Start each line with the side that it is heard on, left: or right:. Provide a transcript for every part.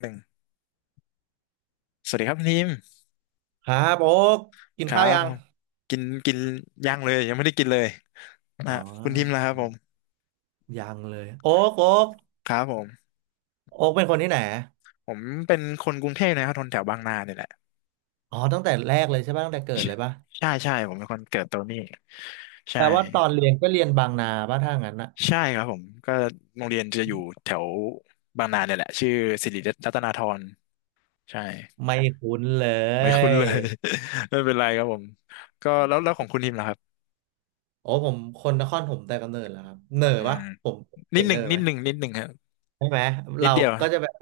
left: หนึ่งสวัสดีครับคุณทีม
right: ครับโอ๊กกิ
left: ค
right: น
left: รั
right: ข้าว
left: บ
right: ยั
left: ผ
right: ง
left: มกินกินย่างเลยยังไม่ได้กินเลย
right: อ๋
left: นะ
right: อ
left: ฮะคุณทีมนะครับผม
right: ยังเลยโอ๊กโอ๊ก
left: ครับผม
right: โอ๊กเป็นคนที่ไหน
left: ผมเป็นคนกรุงเทพนะครับคนแถวบางนาเนี่ยแหละ
right: อ๋อตั้งแต่แรกเลยใช่ป่ะตั้งแต่เกิดเลยป่ะ
left: ใช่ใช่ผมเป็นคนเกิดตรงนี้
right: แป
left: ใช่
right: ลว่าตอนเรียนก็เรียนบางนาป่ะถ้างั้นอะ
left: ใช่ครับผมก็โรงเรียนจะอยู่แถวบางนาเนี่ยแหละชื่อสิริรัตนาธรใช่
right: ไม่คุ้นเล
left: ไม่คุ้น
right: ย
left: เลย ไม่เป็นไรครับผมก็แล้วของคุณทีมล่ะครับ
right: โอ้ผมคนนครผมแต่กำเนิดแล้วครับเหน่อ
left: อื
right: ปะ
left: ม
right: ผม
left: นิ
right: เสี
left: ด
right: ยง
left: ห
right: เห
left: นึ่
right: น่
left: ง
right: อ
left: นิ
right: ไหม
left: ดหนึ่งนิดหนึ่งครับ
right: ใช่ไหม
left: นิ
right: เรา
left: ดเดียว
right: ก็จะแบบ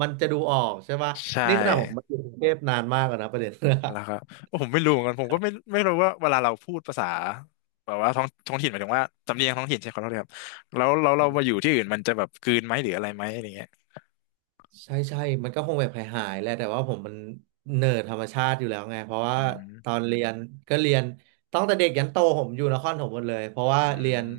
right: มันจะดูออกใช่ปะ
left: ใช่
right: นี่ขนาดผมมาอยู่กรุงเทพนานมากแล้วนะประเด็น
left: แล้วครับผมไม่รู้เหมือนกันผมก็ไม่รู้ว่าเวลาเราพูดภาษาแบบว่าท้องถิ่นหมายถึงว่าสำเนียงท้องถิ่นใช่ขอโทษครับแล้วเรา มาอยู่ที่อื่นมันจะแบบกลืนไหมหรืออะไรไหมอะไรเงี้ย
right: ใช่ใช่มันก็คงแบบหายๆแหละแต่ว่าผมมันเนิร์ดธรรมชาติอยู่แล้วไงเพราะ
left: อื
right: ว่าตอ
left: ม
right: นเรียนก็เรียนตั้งแต่เด็กยันโตผมอยู่นครปฐมหมดเลยเพราะว่า
left: อื
right: เรียน
left: ม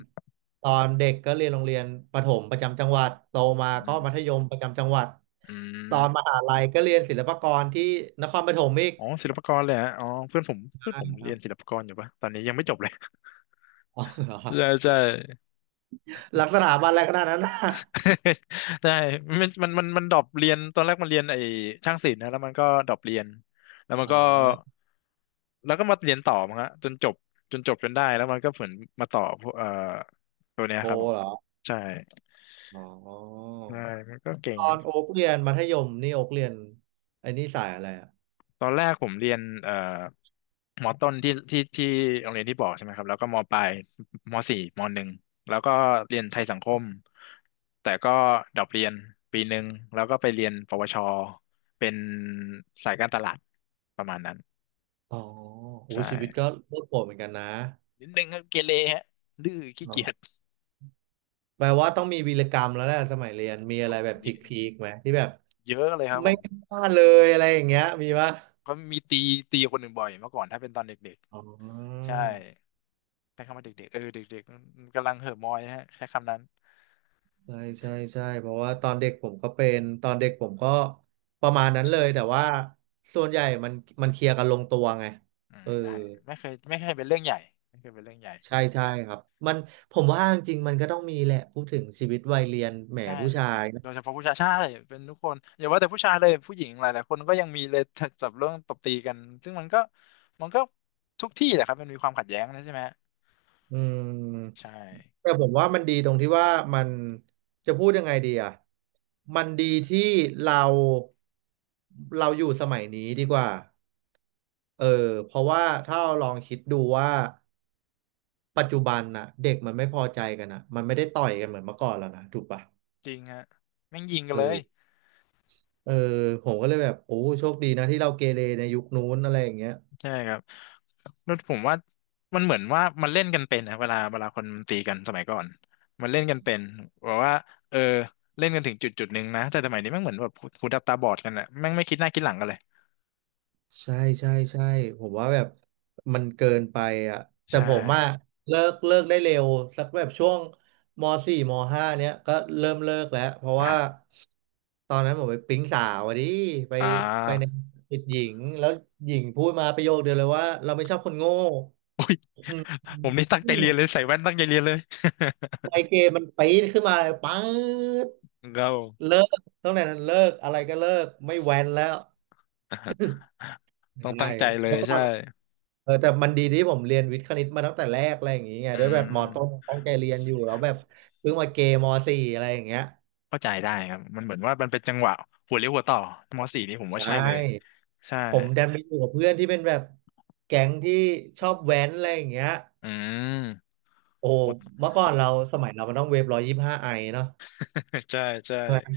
right: ตอนเด็กก็เรียนโรงเรียนประถมประจำจังหวัดโตมา
left: อื
right: ก็มั
left: ม
right: ธยมประจำจังหวัด
left: อื
right: ตอนม
left: ม
right: หาลัยก็เรียนศิลปากรที่นครปฐมอีก
left: อ๋อศิลปากรเลยฮะอ๋อเพื่อนผมเพื่อน
right: ใช่
left: ผม
right: ค
left: เรี
right: รั
left: ย
right: บ
left: นศิลปากรอยู่ปะตอนนี้ยังไม่จบเลย
right: อ๋อเหรอครั
left: ใช่
right: บ
left: ใช่
right: ลักษณะบันอะไรขนาดนั้นนะ
left: ใช่มันดรอปเรียนตอนแรกมันเรียนไอ้ช่างศิลป์นะแล้วมันก็ดรอปเรียนแล้วมัน
right: อ่
left: ก็
right: า
left: แล้วก็มาเรียนต่อมั้งฮะจนจบจนจบจนได้แล้วมันก็เหมือนมาต่อพวกตัวเนี้ย
right: โท
left: ครับผม
right: เหรอ
left: ใช่
right: อ๋อ
left: ใช่มันก็เก่
right: ต
left: ง
right: อนโอ๊กเรียนมัธยมนี่โอ๊กเรียนไอ้นี่สายอะไรอะ
left: ตอนแรกผมเรียนมอต้นที่โรงเรียนที่บอกใช่ไหมครับแล้วก็มอปลายมอสี่มอหนึ่งแล้วก็เรียนไทยสังคมแต่ก็ดรอปเรียนปีหนึ่งแล้วก็ไปเรียนปวชเป็นสายการตลาดประมาณนั้น
right: อ๋อโห
left: ใ
right: ชีวิต
left: ช่
right: ก็โลดโผนเหมือนกันนะ
left: นิดนึงครับเกเรฮะดื้อขี้
right: เอ
left: เกี
right: อ
left: ยจ
right: แปลว่าต้องมีวีรกรรมแล้วแหละสมัยเรียนมี
left: เ
right: อะไรแบบพ
left: ยอะ
right: ีคๆไหมที่แบบ
left: เยอะเลยครับผ
right: ไม่
left: ม
right: กล้าเลยอะไรอย่างเงี้ยมีปะ
left: เขามีตีตีคนหนึ่งบ่อยเมื่อก่อนถ้าเป็นตอนเด็ก
right: อ๋
left: ๆ
right: อ
left: ใช่ใช้คำว่าเด็กๆเออเด็กๆกำลังเห่อะมอยฮะใช้คำนั้น
right: ใช่ใช่ใช่เพราะว่าตอนเด็กผมก็เป็นตอนเด็กผมก็ประมาณนั้นเลยแต่ว่าส่วนใหญ่มันเคลียร์กันลงตัวไง
left: อืม
right: เออ
left: ใช่ไม่เคยไม่เคยเป็นเรื่องใหญ่ไม่เคยเป็นเรื่องใหญ่
right: ใช่ใช่ครับมันผมว่าจริงๆมันก็ต้องมีแหละพูดถึงชีวิตวัยเรียนแหม
left: ใช่
right: ผู้ชาย
left: โดยเฉพาะผู้ชายใช่เป็นทุกคนอย่าว่าแต่ผู้ชายเลยผู้หญิงหลายๆคนก็ยังมีเลย จับเรื่องตบตีกันซึ่งมันก็ทุกที่แหละครับมันมีความขัดแย้งนะใช่ไหม
right: อืม
left: ใช่
right: แต่ผมว่ามันดีตรงที่ว่ามันจะพูดยังไงดีอ่ะมันดีที่เราอยู่สมัยนี้ดีกว่าเออเพราะว่าถ้าเราลองคิดดูว่าปัจจุบันน่ะเด็กมันไม่พอใจกันอ่ะมันไม่ได้ต่อยกันเหมือนเมื่อก่อนแล้วนะถูกปะ
left: จริงฮะแม่งยิงกันเลย
right: เออเออผมก็เลยแบบโอ้โชคดีนะที่เราเกเรในยุคนู้นอะไรอย่างเงี้ย
left: ใช่ครับ แล้วผมว่ามันเหมือนว่ามันเล่นกันเป็นนะเวลาคนมันตีกันสมัยก่อนมันเล่นกันเป็นบอกว่าเออเล่นกันถึงจุดจุดหนึ่งนะแต่สมัยนี้แม่งเหมือนแบบหูดับตาบอดกันอะแม่งไม่คิดหน้าคิดหลังกันเลย
right: ใช่ใช่ใช่ผมว่าแบบมันเกินไปอ่ะแต่
left: ใช่
right: ผมอะเลิกได้เร็วสักแบบช่วงมสี่มห้าเนี้ยก็เริ่มเลิกแล้วเพราะว่า
left: อ่ะ
right: ตอนนั้นผมไปปิ๊งสาวอะดิไป
left: อ่
right: ใน
left: า
right: ติดหญิงแล้วหญิงพูดมาประโยคเดียวเลยว่าเราไม่ชอบคนโง่
left: อุ้ย
right: อ
left: ผมนี่ตั้งใจ
right: ื
left: เรีย
right: ม
left: นเลยใส่แว่นตั้งใจเรียนเลย
right: ไมเกรนมันปี๊ดขึ้นมาเลยปัง
left: เกา
right: เลิกตั้งแต่นั้นเลิกอะไรก็เลิกไม่แว้นแล้ว
left: ต้อง
right: ใช่
left: ตั้งใจเลย
right: เมื่อก่อ
left: ใช่
right: น เออแต่มันดีที่ผมเรียนวิทย์คณิตมาตั้งแต่แรกอะไรอย่างงี้ไงด้
left: อื
right: วยแบบม
left: ม
right: ต้นตั้งใจเรียนอยู่แล้วแบบเพิ่งมาเกมสี่อะไรอย่างเงี้ย
left: เข้าใจได้ครับมันเหมือนว่ามันเป็นจังหวะหัวเลี้ยวหัวต่อมสี่นี่ผม
right: ใช
left: ว่าใช่เลย
right: ่
left: ใช่
right: ผมดันไปอยู่กับเพื่อนที่เป็นแบบแก๊งที่ชอบแว้นอะไรอย่างเงี้ย
left: อืม
right: โอ้เมื่อก่อนเราสมัยเรามันต้องเวฟ125ไอเนาะ
left: ใช่ใช่
right: ใช่ไหม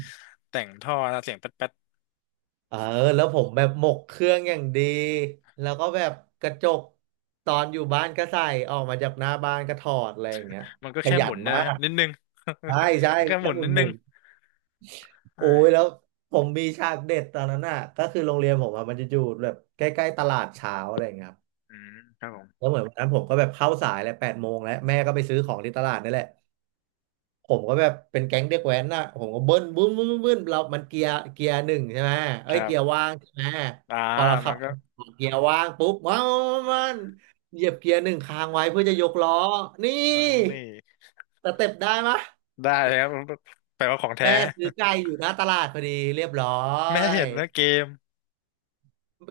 left: แต่งท่อนะเสียงแป๊ดแป๊ด
right: เออแล้วผมแบบหมกเครื่องอย่างดีแล้วก็แบบกระจกตอนอยู่บ้านก็ใส่ออกมาจากหน้าบ้านก็ถอดอะไรอย่างเงี้ย
left: มันก็
right: ประ
left: แค่
right: หยั
left: หมุ
right: ด
left: นนะ
right: มา
left: ฮะ
right: ก
left: นิดนึง
right: ใช่ใช่
left: แล้วก็ห
right: แค่
left: มุน
right: หมุ
left: นิ
right: น
left: ด
right: ห
left: นึ
right: มุ
left: ง
right: น
left: ใ
right: โอ้ยแล้ว
left: ช่
right: ผมมีฉากเด็ดตอนนั้นน่ะก็คือโรงเรียนผมอะมันจะอยู่แบบใกล้ๆตลาดเช้าอะไรอย่างเงี้ยครับ
left: อืมครับผม
right: แล้วเหมือนวันนั้นผมก็แบบเข้าสายแหละ8 โมงแล้วแม่ก็ไปซื้อของที่ตลาดนี่แหละผมก็แบบเป็นแก๊งเด็กแว้นน่ะผมก็เบิ้ลบึ้มบึ้มบึ้มบึ้มเรามันเกียร์เกียร์หนึ่งใช่ไหมเอ้
left: ค
right: ย
left: รั
right: เกียร์
left: บ
right: ว่างใช่ไหม
left: อ่า
right: พอเราขั
left: มัน
right: บ
left: ก็
right: เกียร์ว่างปุ๊บว้าวมันเหยียบเกียร์หนึ่งค้างไว้เพื่อจะยกล้อนี่
left: เออนี่
right: สเต็ปได้มะ
left: ได้เลยครับแปลว่าของแท้
right: แม่ซื้อ ไก่อยู่หน้าตลาดพอดีเรียบร้อ
left: แม่
right: ย
left: เห็นนะเกม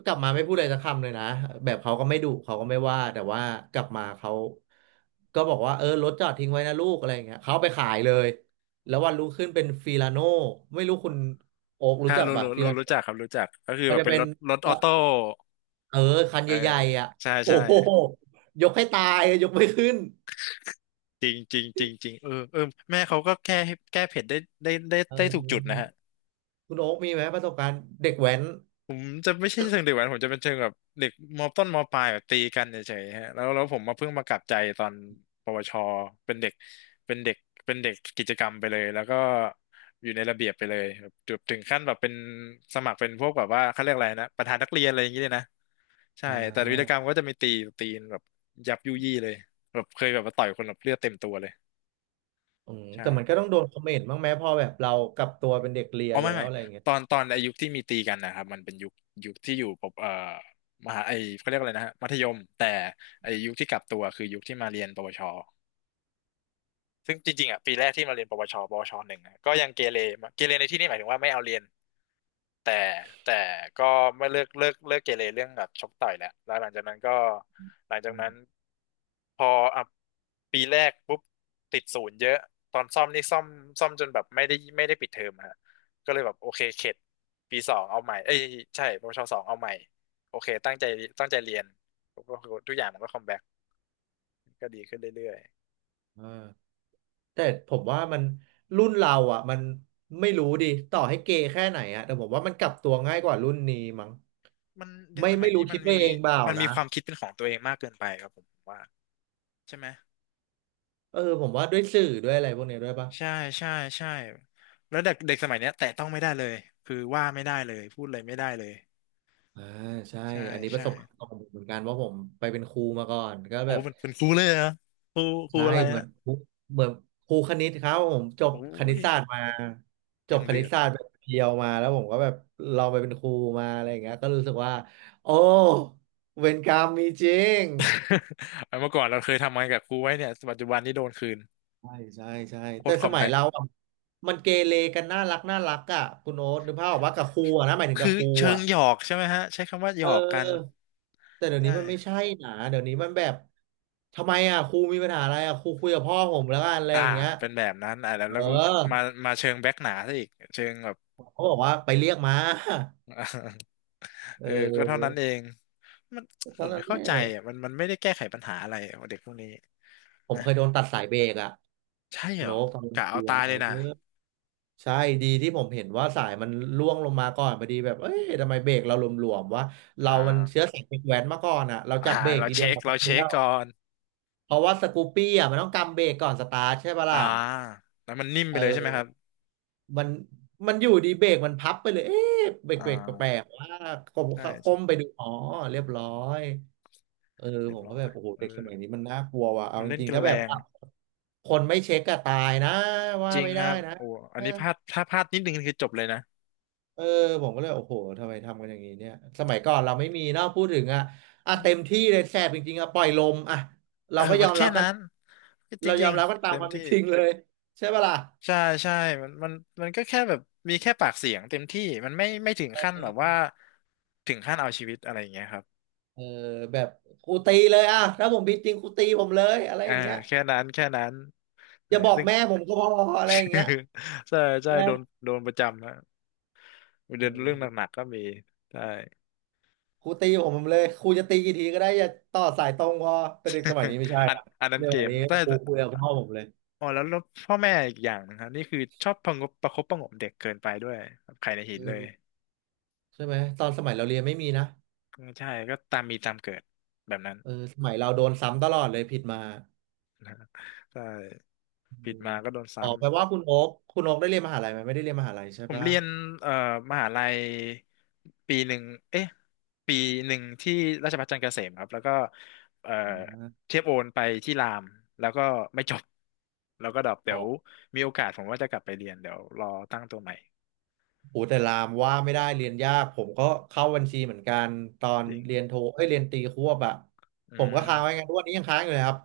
right: กลับมาไม่พูดอะไรสักคำเลยนะแบบเขาก็ไม่ดุเขาก็ไม่ว่าแต่ว่ากลับมาเขาก็บอกว่าเออรถจอดทิ้งไว้นะลูกอะไรอย่างเงี้ยเขาเอาไปขายเลยแล้ววันรุ่งขึ้นเป็นฟิลาโน่ไม่รู้คุณโอ๊ก
left: ค
right: รู้
left: รับ
right: จักป่ะฟิลา
left: รู้
right: โน่
left: จักครับรู้จักก็คือ
right: มัน
left: แบบ
right: จะ
left: เป็น
right: เป็
left: ร
right: น
left: ถรถออ
right: จะ
left: โต้
right: เออคัน
left: เออ
right: ใหญ่ๆอ่ะ
left: ใช่
right: โอ้
left: ใช่
right: โหยกให้ตายยกไม่ขึ้น
left: จริงจริงจริงจริงเออเออแม่เขาก็แก้เผ็ดได้ได้ได้
right: เอ
left: ได้ถูกจุดนะ
right: อ
left: ฮะ
right: คุณโอ๊กมีไหมประสบการณ์เด็กแว้น
left: ผมจะไม่ใช่เชิงเด็กแว้นผมจะเป็นเชิงแบบเด็กมต้นมปลายแบบตีกันเฉยๆฮะแล้วผมมาเพิ่งมากลับใจตอนปวชเป็นเด็กเป็นเด็กเป็นเด็กกิจกรรมไปเลยแล้วก็อยู่ในระเบียบไปเลยแบบถึงขั้นแบบเป็นสมัครเป็นพวกแบบว่าเขาเรียกอะไรนะประธานนักเรียนอะไรอย่างเงี้ยเลยนะใช่
right: อ่
left: แต่วีรกร
right: า
left: รมก็จะมีตีตีนแบบยับยุยี่เลยแบบเคยแบบมาต่อยคนแบบเลือดเต็มตัวเลย
right: อืม
left: ใช่
right: แต่มันก็ต้องโดนคอมเมนต์บ้างไหมพอแบบเรากลับตัวเป็นเด็กเรีย
left: อ๋อ
right: น
left: ไม่
right: แล้ว
left: ไม่
right: อะไรอย่างเงี้ย
left: ตอนไอายุคที่มีตีกันนะครับมันเป็นยุคที่อยู่ปบมหาไอเขาเรียกอะไรนะฮะมัธยมแต่ไอยุคที่กลับตัวคือยุคที่มาเรียนปวช ซึ่งจริงๆอ่ะปีแรกที่มาเรียนปวชปวชหนึ่งอะก็ยังเกเรมาเกเรในที่นี่หมายถึงว่าไม่เอาเรียนแต่แต่ก็ไม่เลิกเกเรเรื่องแบบชกต่อยแหละแล้วหลังจากนั้นก็หลังจาก
right: อื
left: นั้น
right: ม
left: พออ่ะปีแรกปุ๊บติดศูนย์เยอะตอนซ่อมนี่ซ่อมซ่อมจนแบบไม่ได้ปิดเทอมอะฮะก็เลยแบบโอเคเข็ดปีสองเอาใหม่เอ้ยใช่ปวชสองเอาใหม่โอเคตั้งใจเรียนก็ทุกอย่างมันก็คอมแบ็กก็ดีขึ้นเรื่อย
right: อ่า แต่ผมว่ามันรุ่นเราอ่ะมันไม่รู้ดิต่อให้เกย์แค่ไหนอ่ะแต่ผมว่ามันกลับตัวง่ายกว่ารุ่นนี้มั้ง
left: มันเด็ก
right: ไม่
left: สมัย
right: ไม่
left: นี้
right: รู้
left: มั
right: คิ
left: น
right: ดไป
left: มี
right: เองเปล่า
left: มันมี
right: นะ
left: ความคิดเป็นของตัวเองมากเกินไปครับผมว่าใช่ไหม
right: เออผมว่าด้วยสื่อด้วยอะไรพวกนี้ด้วยปะ
left: ใช่ใช่ใช่แล้วเด็กเด็กสมัยเนี้ยแตะต้องไม่ได้เลยคือว่าไม่ได้เลยพูดอะไรไม่ได้เลย
right: อ่าใช่
left: ใช่
right: อันนี้ประ
left: ใช่
right: สบการณ์ตรงผมเหมือนกันว่าผมไปเป็นครูมาก่อนก็
left: โอ้
right: แบบ
left: เป็นครูเลยเหรอครูครู
right: ใช่
left: อะไร
right: เหมื
left: ฮะ
right: อนครูเหมือนครูคณิตครับผมจบ
left: โอ้
right: คณิต
left: ย
right: ศาสตร์มาจ
left: ยั
right: บ
left: ง
right: คณิ
left: เดือ
right: ต
left: ด
right: ศาสตร์แบบเพียวมาแล้วผมก็แบบลองไปเป็นครูมาอะไรอย่างเงี้ยก็รู้สึกว่าโอ้เวรกรรมมีจริง
left: เอาเมื่อก่อนเราเคยทำงานกับครูไว้เนี่ยปัจจุบันนี้โดนคืน
right: ใช่ใช่ใช่
left: โค
right: แต่
left: ตรค
right: ส
left: อม
right: มัย
left: แบ็ค
right: เราอะมันเกเรกันน่ารักน่ารักอ่ะคุณโอ๊ตนึกภาพออกว่ากับครูอะนะหมายถึงกั
left: คื
right: บ
left: อ
right: ครู
left: เชิง
right: อ่ะ
left: หยอกใช่ไหมฮะใช้คำว่าหย
right: เ
left: อกกัน
right: ออแต่เดี๋ยว
left: ใช่
right: นี้มันไม่ใช่นะเดี๋ยวนี้มันแบบทำไมอ่ะครูมีปัญหาอะไรอ่ะครูคุยกับพ่อผมแล้วกันอะไร
left: อ่า
right: อย่างเงี้ย
left: เป็นแบบนั้นอ่าแล้ว
right: เออ
left: แล้วก็มามาเชิงแบ็คหนาซะอีกเชิงแบบ
right: เขาบอกว่าไปเรียกมา
left: อ่า
right: เอ
left: เออก็เท่า
right: อ
left: นั้นเองมัน
right: ต
left: ผ
right: อน
left: ม
right: นั้
left: ไม่
right: นแห
left: เข้า
right: ละ
left: ใจอ่ะมันไม่ได้แก้ไขปัญหาอะไรอ่ะเด็กพวกนี้
right: ผม
left: นะ
right: เคยโดนตัดสายเบรกอ่ะ
left: ใช่
right: คุ
left: เห
right: ณ
left: รอ
right: โน๊ตตอนเป็น
left: กะ
right: ครู
left: เอาตาย
right: อะเอ
left: เล
right: อ
left: ยนะ
right: ใช่ดีที่ผมเห็นว่าสายมันล่วงลงมาก่อนพอดีแบบเอ้ยทำไมเบรกเราหลวมๆวะ
left: อ่
right: เรามันเชื้อ
left: า
right: สายเด็กแว้นมาก่อนอ่ะเรา
left: อ่า
right: จับเบรก
left: เรา
right: ทีเดีย
left: เช็
right: ว
left: ค
right: เราก็
left: เรา
right: รู้
left: เช็ค
right: แล้ว
left: ก่อน
right: เพราะว่าสกูปปี้อ่ะมันต้องกำเบรกก่อนสตาร์ทใช่ปะ
left: อ่า
right: ล่ะ
left: แล้วมันนิ่มไป
right: เอ
left: เลยใช่ไหมค
right: อ
left: รับ
right: มันมันอยู่ดีเบรกมันพับไปเลยเอ๊ะเบรก
left: อ่
right: เบรกแปล
left: า
right: กๆว่ากลมก้
left: ใช่
right: มไปดูอ๋อเรียบร้อยเออ
left: เรี
right: ผ
left: ยบ
right: มก็
left: ร้อ
right: แบ
left: ย
right: บโอ้โห
left: เอ
right: เด็กส
left: อ
right: มัยนี้มันน่ากลัวว่ะเอา
left: มัน
right: จ
left: เล่น
right: ริง
left: กั
right: ๆ
left: น
right: ถ้า
left: แร
right: แบบ
left: ง
right: คนไม่เช็คก็ตายนะว่า
left: จริง
right: ไม่
left: ค
right: ได้
left: รับ
right: นะ
left: โอ้อันนี้พลาดถ้าพลาดนิดนึงคือจบเลยนะ
right: เออผมก็เลยโอ้โหทำไมทำกันอย่างนี้เนี่ยสมัยก่อนเราไม่มีเนาะพูดถึงอ่ะอ่ะเต็มที่เลยแสบจริงๆอ่ะปล่อยลมอ่ะเรา
left: เออ
right: ก็ย
left: มั
right: อ
left: น
right: ม
left: แค่
right: รับกัน
left: นั้นจ
right: เราย
left: ริ
right: อ
left: ง
right: มรับกัน
left: ๆ
right: ตา
left: เต็
right: มค
left: ม
right: วามเป็
left: ที่
right: นจริงเลยใช่ปะล่ะ
left: ใช่ใช่มันมันมันก็แค่แบบมีแค่ปากเสียงเต็มที่มันไม่ถึงขั้นแบบว่าถึงขั้นเอาชีวิตอะไรอย่างเงี้ยครับ
right: เออแบบครูตีเลยอ่ะถ้าผมผิดจริงครูตีผมเลยอะไรอ
left: อ่า
right: ย่างเงี้ย
left: แค่นั้นแค่นั้น
right: อ
left: ใช่
right: ย่าบอก
left: ซึ่ง
right: แม่ผมก็พออะไรอย่างเงี้ย
left: ใช่ใช่โดนประจำนะ
right: เอ
left: เรื่อง
right: อ
left: หนักๆก็มี ใช่
right: ครูตีผมเลยครูจะตีกี่ทีก็ได้อย่าต่อสายตรงพอแต่เด็กสมัยนี้ไม่ใช่
left: อัน
right: อ่ะ
left: อันนั้น
right: เรื่อง
left: เก
right: แบบ
left: ม
right: นี้
left: แต่
right: ครูคุยกับพ่อผมเลย
left: อ๋อแล้วพ่อแม่อีกอย่างนะครับนี่คือชอบประงบประคบประหงมเด็กเกินไปด้วยครับใครในหิ
right: เอ
left: นเลย
right: อใช่ไหมตอนสมัยเราเรียนไม่มีนะ
left: ใช่ก็ตามมีตามเกิดแบบนั้น
right: เออสมัยเราโดนซ้ำตลอดเลยผิดมา
left: ใช่
right: อื
left: ผิด
right: ม
left: มาก็โดน
right: อ๋อ
left: ซ้ำ
right: แปลว่าคุณโอ๊คคุณโอ๊คได้เรียนมหาลัยไหมไม่ได้เรียนมหาลัยใช่
left: ผม
right: ปะ
left: เรียนเอ่อมหาลัยปีหนึ่งเอ๊ะปีหนึ่งที่ราชภัฏจันทร์เกษมครับแล้วก็เอ่อ
right: อ่า
left: เทียบโอนไปที่รามแล้วก็ไม่จบแล้วก็ดรอปเดี๋
right: อ๋
left: ย
right: อ
left: ว
right: ก
left: มีโอกาสผมว่าจะกลับไปเรียนเดี๋ยวรอตั้งตัวใหม่
right: โหแต่รามว่าไม่ได้เรียนยากผมก็เข้าบัญชีเหมือนกันตอน
left: จริง
right: เรียนโทเอ้ยเรียนตรีควบอะ
left: อื
right: ผมก็ค้างไว้ไง
left: ม
right: ทุกวันนี้ยังค้างอยู่เลยครับ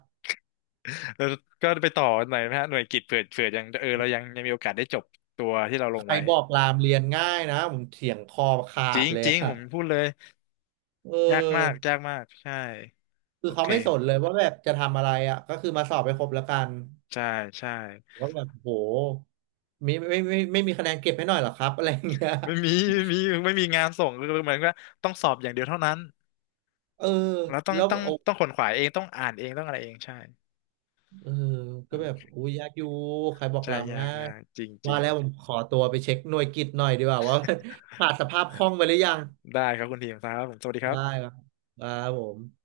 left: แล้วก็ไปต่อหน่อยไหมฮะหน่วยกิตเผื่อยังเออเรายังมีโอกาสได้จบตัวที่เราล
right: ใค
left: ง
right: ร
left: ไว้
right: บอกรามเรียนง่ายนะผมเถียงคอขา
left: จริ
right: ด
left: ง
right: เลย
left: จริง
right: อะ
left: ผมพูดเลย
right: เ
left: ยากมาก
right: ออ
left: ยากมากใช่
right: คื
left: โอ
right: อเขา
left: เค
right: ไม่สนเลยว่าแบบจะทำอะไรอะก็คือมาสอบไปครบแล้วกัน
left: ใช่ใช่
right: ว่าแบบโหมีไม่มีคะแนนเก็บให้หน่อยเหรอครับอะไรอย่างเงี้ย
left: ไม่มีไม่มีงานส่งคือเหมือนว่าต้องสอบอย่างเดียวเท่านั้น
right: เออ
left: แล้วต้อง
right: แล้ว
left: ต้อง
right: โอ้
left: ต้องขวนขวายเองต้องอ่านเองต้องอะไรเองใช่
right: เออก็แบบอุ้ยยากอยู่ใครบอก
left: ใช่
right: ลำ
left: ยาก
right: ง่าย
left: ยากจริงจ
right: ว่า
left: ริง
right: แล้วผมขอตัวไปเช็คหน่วยกิตหน่อยดีกว่าว่า ขาดสภาพคล่องไปหรือยัง
left: ได้ครับคุณทีมครับผมสวัสดีครั
right: ได้
left: บ
right: ครับครับผม